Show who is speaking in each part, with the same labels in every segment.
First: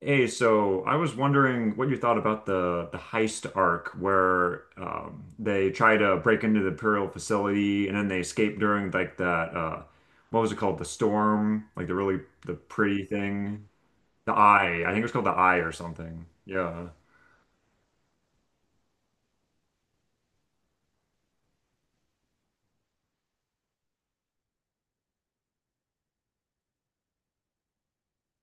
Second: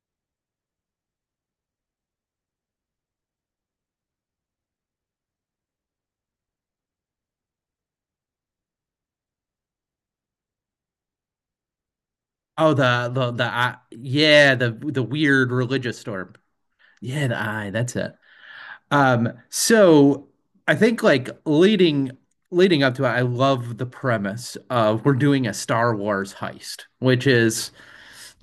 Speaker 1: Hey, so I was wondering what you thought about the heist arc where they try to break into the Imperial facility and then they escape during like that what was it called? The storm, like the really the
Speaker 2: Oh,
Speaker 1: pretty
Speaker 2: the
Speaker 1: thing,
Speaker 2: eye,
Speaker 1: the
Speaker 2: yeah, the
Speaker 1: eye. I think it
Speaker 2: the
Speaker 1: was called the
Speaker 2: weird
Speaker 1: eye or
Speaker 2: religious
Speaker 1: something.
Speaker 2: storm.
Speaker 1: Yeah.
Speaker 2: Yeah, the eye, that's it. So I think like leading up to it, I love the premise of we're doing a Star Wars heist, which is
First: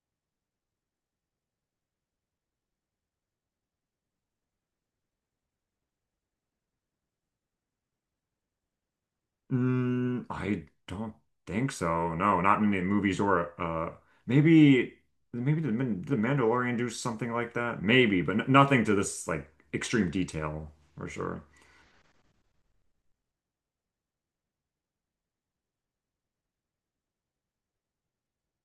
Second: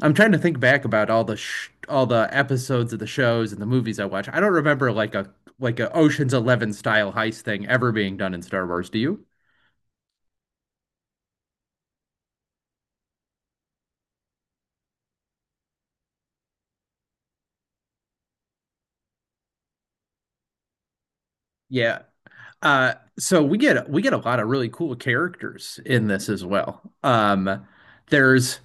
Speaker 2: I'm trying to think back about all the sh all the episodes of the shows and the movies I watch. I don't remember like a Ocean's 11 style heist thing ever being done in Star Wars, do you?
Speaker 1: Mm, I don't think so. No, not in the movies or maybe the Mandalorian do something like that. Maybe, but n nothing to this like extreme detail for sure.
Speaker 2: Yeah. Uh, so we get a lot of really cool characters in this as well. There's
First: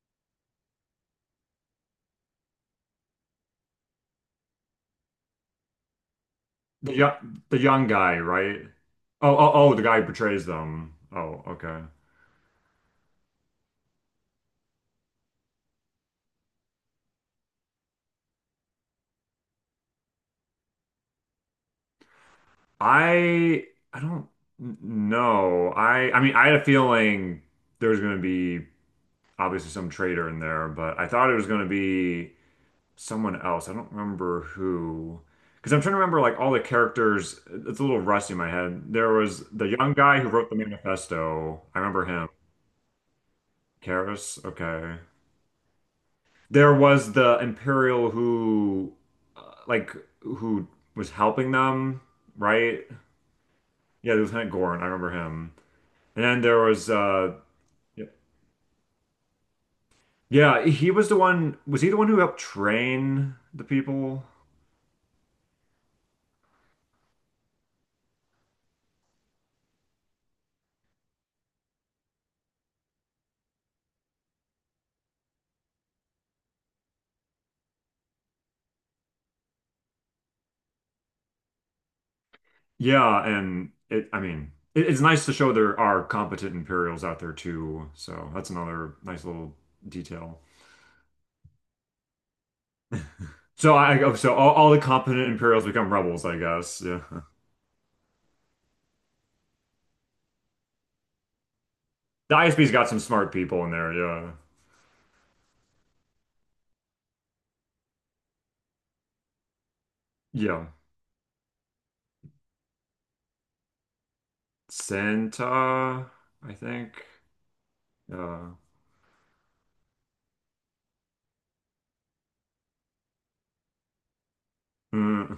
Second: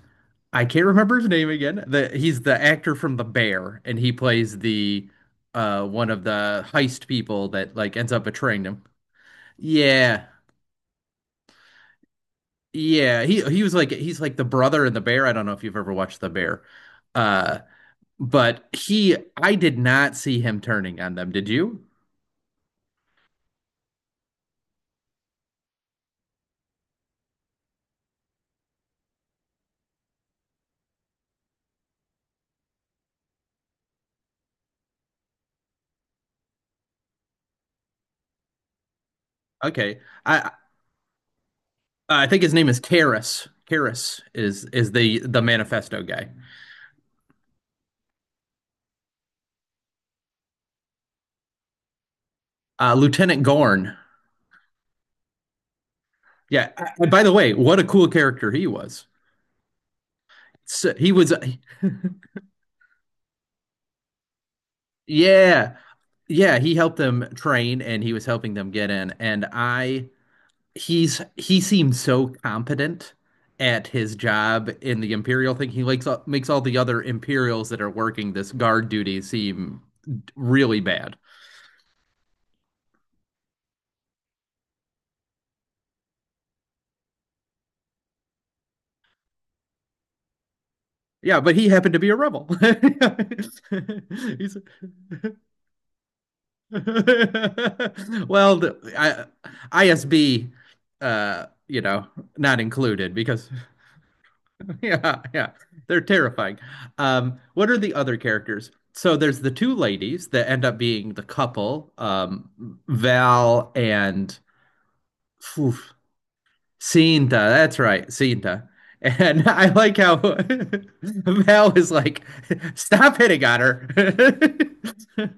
Speaker 2: I can't remember his name again. The He's the actor from The Bear, and he plays the one of the heist people
Speaker 1: The
Speaker 2: that
Speaker 1: young
Speaker 2: like ends
Speaker 1: guy,
Speaker 2: up
Speaker 1: right?
Speaker 2: betraying him.
Speaker 1: Oh, the guy who
Speaker 2: Yeah,
Speaker 1: portrays them. Oh, okay.
Speaker 2: yeah. He was like he's like the brother in The Bear. I don't know if you've ever watched The Bear, uh, but he I did not see him turning on them. Did you?
Speaker 1: I I don't know. I mean, I had a feeling there was going to be obviously some traitor in there, but I thought it was going to be someone else. I don't remember who. Because I'm trying to remember like all the characters. It's a little rusty in my head. There was the young
Speaker 2: Okay.
Speaker 1: guy who wrote
Speaker 2: I
Speaker 1: the manifesto. I remember
Speaker 2: I
Speaker 1: him.
Speaker 2: think his name is Karras. Karras
Speaker 1: Karis.
Speaker 2: is
Speaker 1: Okay.
Speaker 2: the manifesto guy.
Speaker 1: There was the Imperial who, uh, like, who was helping them, right?
Speaker 2: Lieutenant Gorn.
Speaker 1: Yeah, Lieutenant Gorn, I remember him. And then there
Speaker 2: Yeah.
Speaker 1: was,
Speaker 2: And by the way, what a cool
Speaker 1: yep.
Speaker 2: character he was.
Speaker 1: Yeah, he
Speaker 2: So
Speaker 1: was
Speaker 2: he
Speaker 1: the
Speaker 2: was,
Speaker 1: one. Was he the one who helped train the people?
Speaker 2: yeah, yeah. He helped them train, and he was helping them get in. And I he seems so competent at his job in the Imperial thing. He likes makes all the other Imperials that are working this guard duty seem really bad.
Speaker 1: Yeah, and it. I mean, it's nice to show there are competent Imperials out there too. So that's another nice little detail.
Speaker 2: Yeah, but he happened to be a rebel.
Speaker 1: So I, oh, so all the competent Imperials become rebels, I guess. Yeah,
Speaker 2: Well, ISB, you know,
Speaker 1: the
Speaker 2: not
Speaker 1: ISB's got some
Speaker 2: included
Speaker 1: smart
Speaker 2: because
Speaker 1: people in there. Yeah,
Speaker 2: yeah, yeah. They're terrifying. What are the other characters? So there's the two ladies that end
Speaker 1: yeah.
Speaker 2: up being the couple, Val and oof,
Speaker 1: Santa, I think.
Speaker 2: Cinta. That's right,
Speaker 1: Yeah.
Speaker 2: Cinta. And I like how Val is like, stop hitting on her.
Speaker 1: Mm,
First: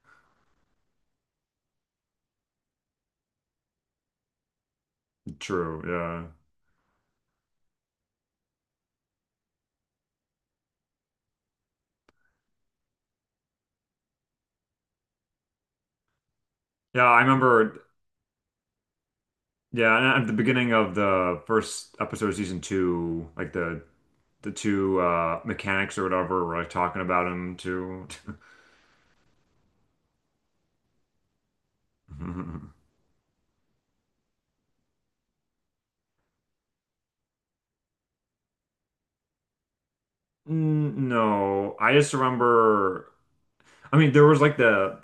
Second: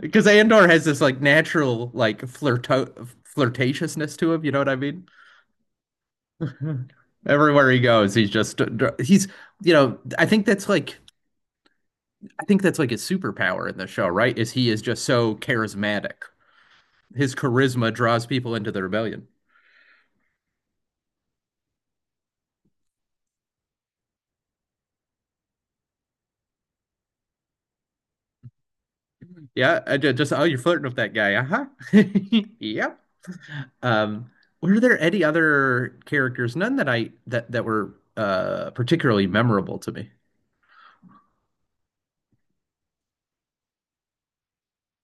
Speaker 2: Because Andor has this like natural like flirto flirtatiousness to him, you know what I mean?
Speaker 1: true. Yeah.
Speaker 2: Everywhere he goes, he's just he's you know, I think that's like I think that's like his superpower in the show, right? Is he is just so charismatic.
Speaker 1: Yeah, I
Speaker 2: His
Speaker 1: remember.
Speaker 2: charisma draws people into the rebellion.
Speaker 1: Yeah, and at the beginning of the first episode of season two, like the two mechanics or whatever were like talking about him too.
Speaker 2: Yeah, I just oh, you're flirting with that guy. Uh-huh. Yep. Um, were there any other characters? None that I that were particularly memorable to me.
Speaker 1: Mm, no, I just remember. I mean, there was like the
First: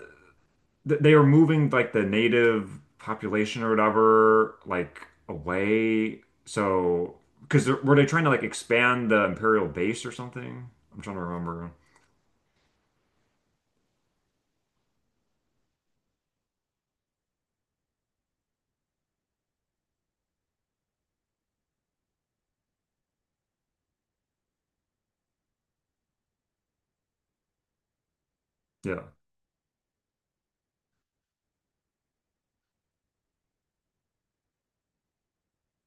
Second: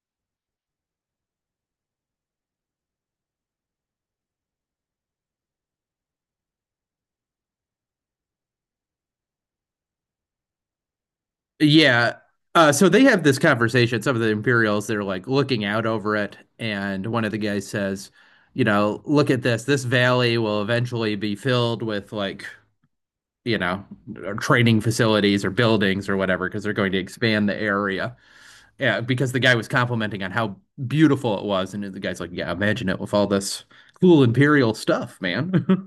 Speaker 1: th- they are moving like the native population or whatever like away. So, because were they trying to like expand the imperial base or something? I'm trying to remember.
Speaker 2: Yeah. So they have this conversation. Some of the Imperials, they're like looking out over it. And one of the guys says, you know, look at this. This valley will eventually be filled with like, you know, training facilities or buildings or whatever, because they're going to expand the area. Yeah,
Speaker 1: Yeah,
Speaker 2: because the guy was complimenting on how beautiful it was. And the guy's like, yeah, imagine it with all this cool Imperial stuff, man.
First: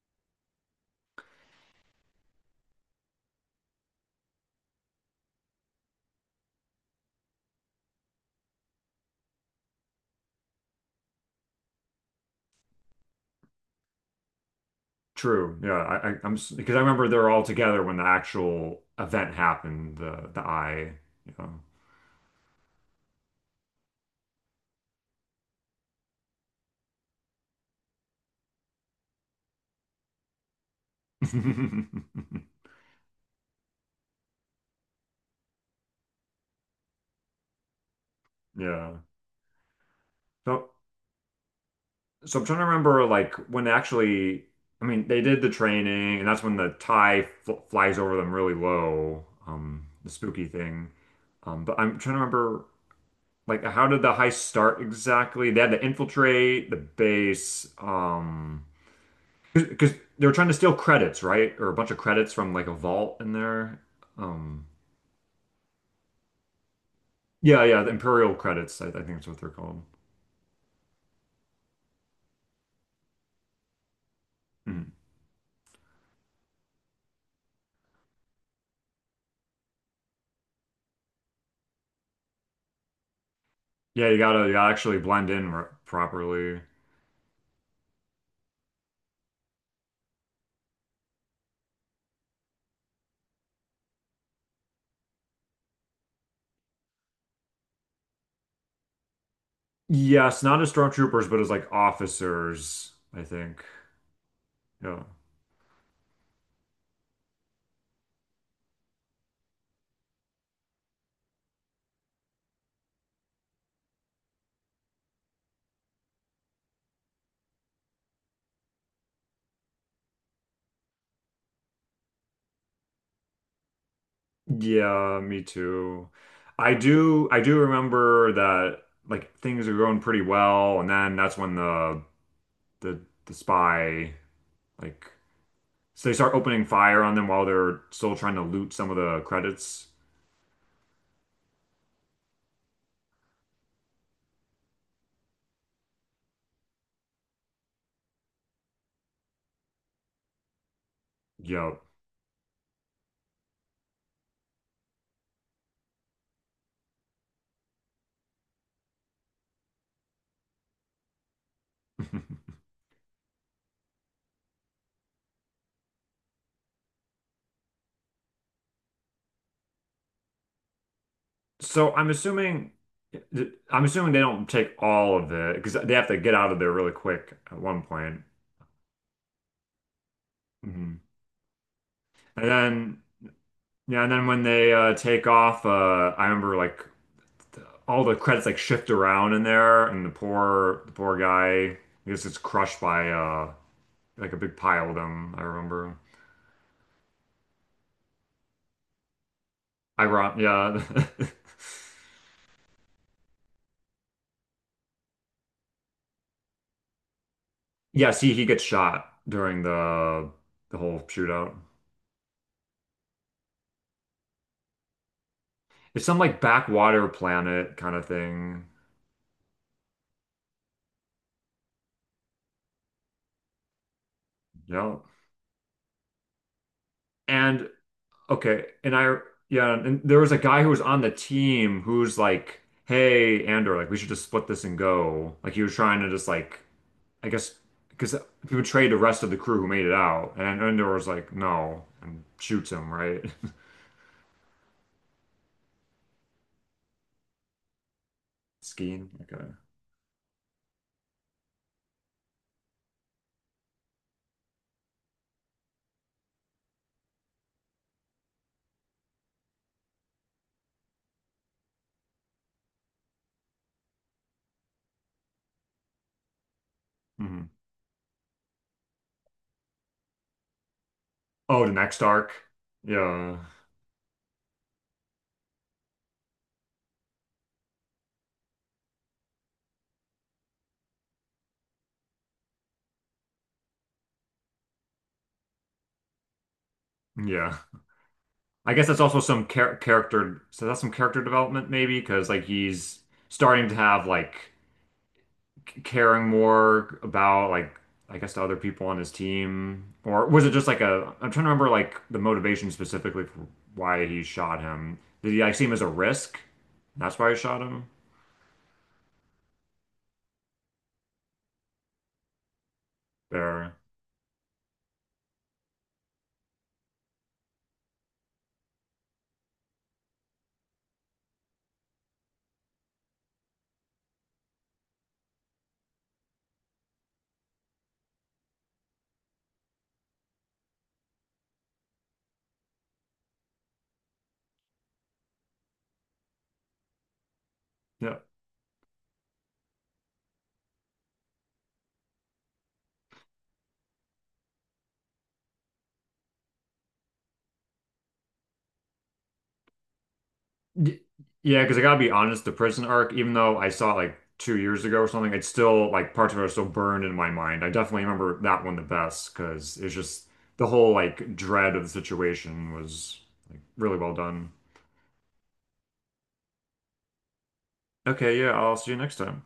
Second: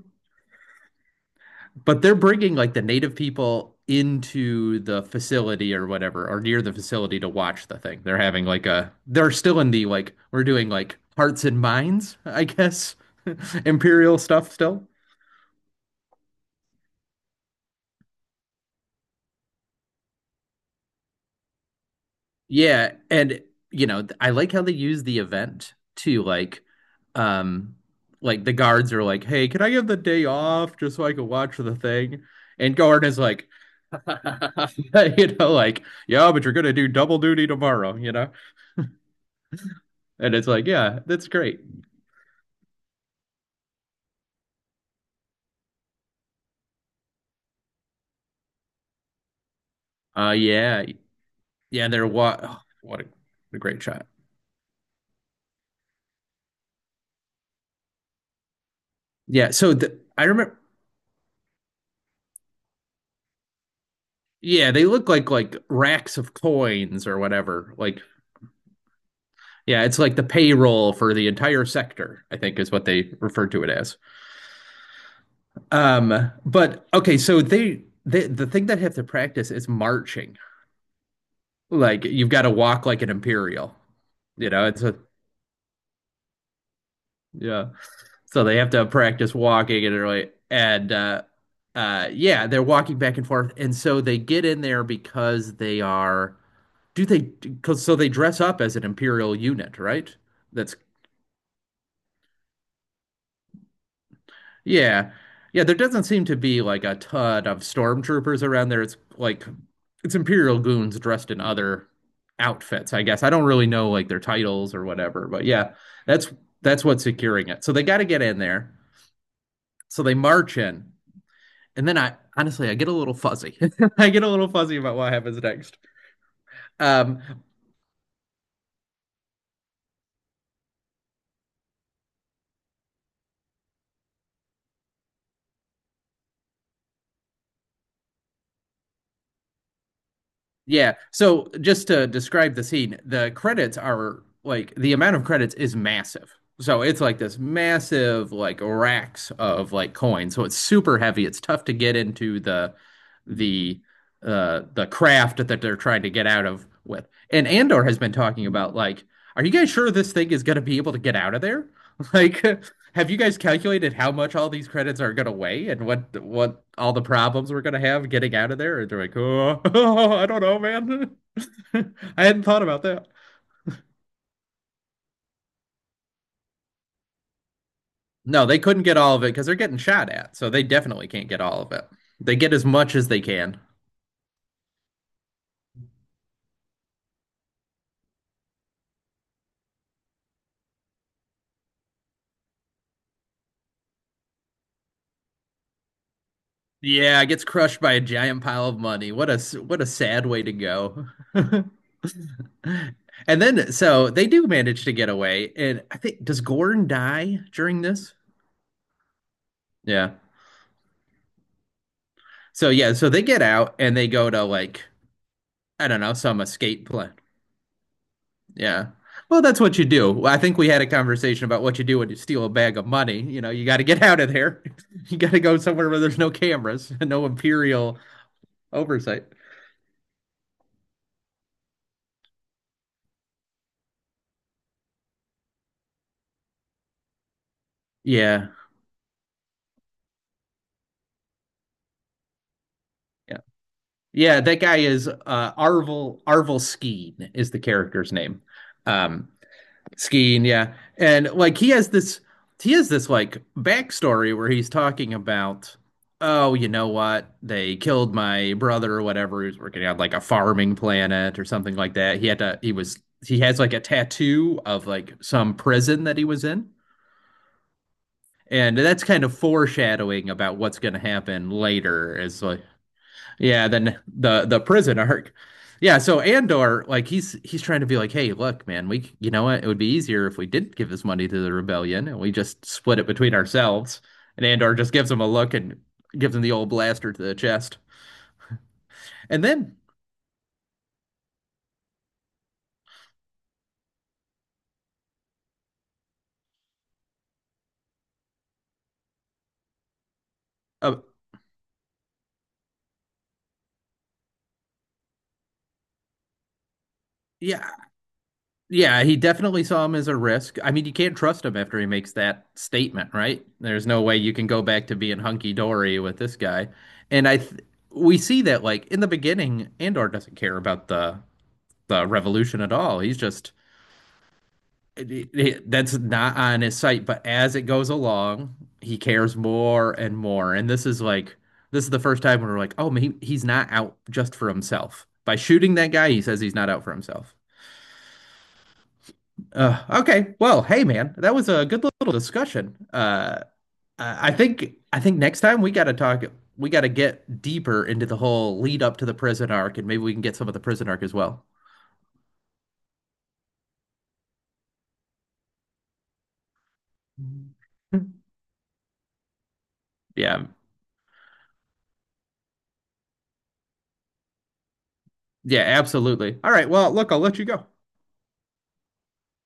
Speaker 2: But they're bringing like the native people into the facility or whatever, or near the facility to watch the thing. They're having like they're still in the like, we're doing like hearts and minds, I guess, imperial stuff still.
Speaker 1: true. Yeah, I'm because I remember they're all together when the actual event happened. The eye. Yeah.
Speaker 2: Yeah. And, you know, I like how they use the event to um, like the guards are like, "Hey, can I get the day off just so I can watch the thing?" And Gordon is like, you know, like, "Yeah, but you're gonna do double duty tomorrow," you know.
Speaker 1: Yeah.
Speaker 2: And it's like,
Speaker 1: So
Speaker 2: "Yeah, that's great."
Speaker 1: So I'm trying to remember like when actually, I mean, they did the training, and that's when the tie fl flies over them really low, the spooky
Speaker 2: Yeah,
Speaker 1: thing. But
Speaker 2: yeah.
Speaker 1: I'm
Speaker 2: They're
Speaker 1: trying to
Speaker 2: what?
Speaker 1: remember
Speaker 2: What a
Speaker 1: like
Speaker 2: great
Speaker 1: how did
Speaker 2: shot.
Speaker 1: the heist start exactly? They had to infiltrate the base,
Speaker 2: Yeah. So
Speaker 1: because
Speaker 2: I
Speaker 1: they were trying to
Speaker 2: remember.
Speaker 1: steal credits, right? Or a bunch of credits from like a vault in there. Um,
Speaker 2: Yeah, they look like racks of coins or
Speaker 1: yeah,
Speaker 2: whatever.
Speaker 1: yeah, the
Speaker 2: Like,
Speaker 1: Imperial credits, I think that's what they're called.
Speaker 2: yeah, it's like the payroll for the entire sector. I think is what they refer to it as.
Speaker 1: Mhm.
Speaker 2: But okay, so they the thing that have to practice is marching. Like you've got to walk like an imperial.
Speaker 1: Yeah, you gotta
Speaker 2: You
Speaker 1: you
Speaker 2: know,
Speaker 1: gotta
Speaker 2: it's a
Speaker 1: actually blend in r properly.
Speaker 2: yeah. So they have to practice walking and really, and uh yeah, they're walking back and forth and so they get in there because they are do they cuz so they dress up as an imperial unit, right?
Speaker 1: Yes, not as
Speaker 2: That's
Speaker 1: stormtroopers, but as like officers, I think. Yeah.
Speaker 2: yeah. Yeah, there doesn't seem to be like a ton of stormtroopers around there. It's like it's Imperial goons dressed in other outfits, I guess. I don't really know like their titles or whatever, but yeah, that's that's what's securing it. So they got to get in there. So they march in. And then I honestly I get a little fuzzy. I get a little fuzzy about what
Speaker 1: Yeah,
Speaker 2: happens
Speaker 1: me
Speaker 2: next.
Speaker 1: too.
Speaker 2: Um,
Speaker 1: I do remember that like things are going pretty well, and then that's when the the spy like so they start opening fire on them while they're still trying to loot some of the credits.
Speaker 2: yeah. So just to describe the scene, the credits are like the amount of credits is massive. So it's like this massive like racks of like coins. So it's super heavy. It's tough to
Speaker 1: Yep.
Speaker 2: get into the the craft that they're trying to get out of with. And Andor has been talking about like, are you guys sure this thing is going to be able to get out of there? Like have you guys calculated how much all these credits are gonna weigh and what all the problems we're gonna have getting out of there? Or they're like, oh, I don't know, man.
Speaker 1: So I'm
Speaker 2: I hadn't thought
Speaker 1: assuming
Speaker 2: about that.
Speaker 1: I'm assuming they don't take all of it because they have to get out of there really quick at one point.
Speaker 2: No, they couldn't get all of it because they're getting shot at, so they
Speaker 1: Hmm.
Speaker 2: definitely can't get all of it. They
Speaker 1: And
Speaker 2: get as much
Speaker 1: then
Speaker 2: as they can.
Speaker 1: yeah, and then when they take off, I remember like all the credits like shift around in there, and the poor guy I guess gets crushed by like a big pile of them. I remember.
Speaker 2: Yeah, it gets crushed by a giant pile of money. What a sad
Speaker 1: Iron,
Speaker 2: way to
Speaker 1: yeah.
Speaker 2: go. And then so they do manage to get away, and I think does Gordon die during this?
Speaker 1: Yes, he gets shot during
Speaker 2: Yeah.
Speaker 1: the whole shootout.
Speaker 2: So yeah, so they get out and they go to like I don't
Speaker 1: It's
Speaker 2: know,
Speaker 1: some
Speaker 2: some
Speaker 1: like
Speaker 2: escape
Speaker 1: backwater
Speaker 2: plan.
Speaker 1: planet kind of thing.
Speaker 2: Yeah. Well, that's what you do. Well, I think we had a conversation about what you do when you steal a bag of money. You know, you got to get out of there.
Speaker 1: Yep.
Speaker 2: You got to go somewhere where there's no cameras and no
Speaker 1: And
Speaker 2: imperial
Speaker 1: okay, and I
Speaker 2: oversight.
Speaker 1: yeah, and there was a guy who was on the team who's like, "Hey, Andor, like we should just split this and go." Like he was trying to just like, I guess, because
Speaker 2: Yeah.
Speaker 1: he would trade the rest of the crew who made it out, and Andor was like, "No," and shoots him right.
Speaker 2: Yeah. Yeah, that guy is Arvel Skeen is the character's name.
Speaker 1: Skiing.
Speaker 2: Um,
Speaker 1: Okay.
Speaker 2: Skiing, yeah. And like he has this like backstory where he's talking about, oh, you know what? They killed my brother or whatever. He was working on like a farming planet or something like that. He had to he was he has like a tattoo of like some prison that he was in.
Speaker 1: Hmm.
Speaker 2: And that's kind of foreshadowing about what's going to happen
Speaker 1: Oh, the next
Speaker 2: later
Speaker 1: arc.
Speaker 2: is like
Speaker 1: Yeah,
Speaker 2: yeah, then the prison arc. Yeah, so Andor, like he's trying to be like, hey, look, man, we you know what? It would be easier if we did not give this money to the rebellion and we just split it between ourselves. And Andor just gives him a look and gives him the old blaster to the
Speaker 1: yeah.
Speaker 2: chest.
Speaker 1: I guess that's also
Speaker 2: And
Speaker 1: some
Speaker 2: then,
Speaker 1: character. So that's some character development maybe, because like he's starting to have like caring more about like I guess to other people on his team, or was it just like
Speaker 2: uh,
Speaker 1: a I'm trying to remember like the motivation specifically for why he shot him. Did he like see him as a risk? That's why he shot
Speaker 2: yeah,
Speaker 1: him.
Speaker 2: yeah, he definitely saw him as a risk. I mean, you can't trust him after he makes that statement, right?
Speaker 1: Or
Speaker 2: There's no way you can go back to being hunky dory with this guy. And we see that like in the beginning, Andor doesn't care about the revolution at all. He's just that's not on his site, but as it goes along, he cares more and more. And this is like this is the first time when we're like, oh, he's not out just for himself. By shooting that guy, he says he's not out for himself.
Speaker 1: yeah,
Speaker 2: Okay, well, hey man, that was a good little discussion. I think next time we got to talk. We got to get deeper into the whole lead up to the prison arc, and maybe we can get some of the prison
Speaker 1: Y-
Speaker 2: arc as well.
Speaker 1: yeah. Because I gotta be honest, the prison arc, even though I saw it like 2 years ago or something, it's still like parts of it are still burned in my mind. I definitely remember that one the best because it's just
Speaker 2: Yeah.
Speaker 1: the whole like dread of the situation was like really well done.
Speaker 2: Yeah, absolutely. All right. Well, look, I'll let you go.
Speaker 1: Okay, yeah, I'll see you next time.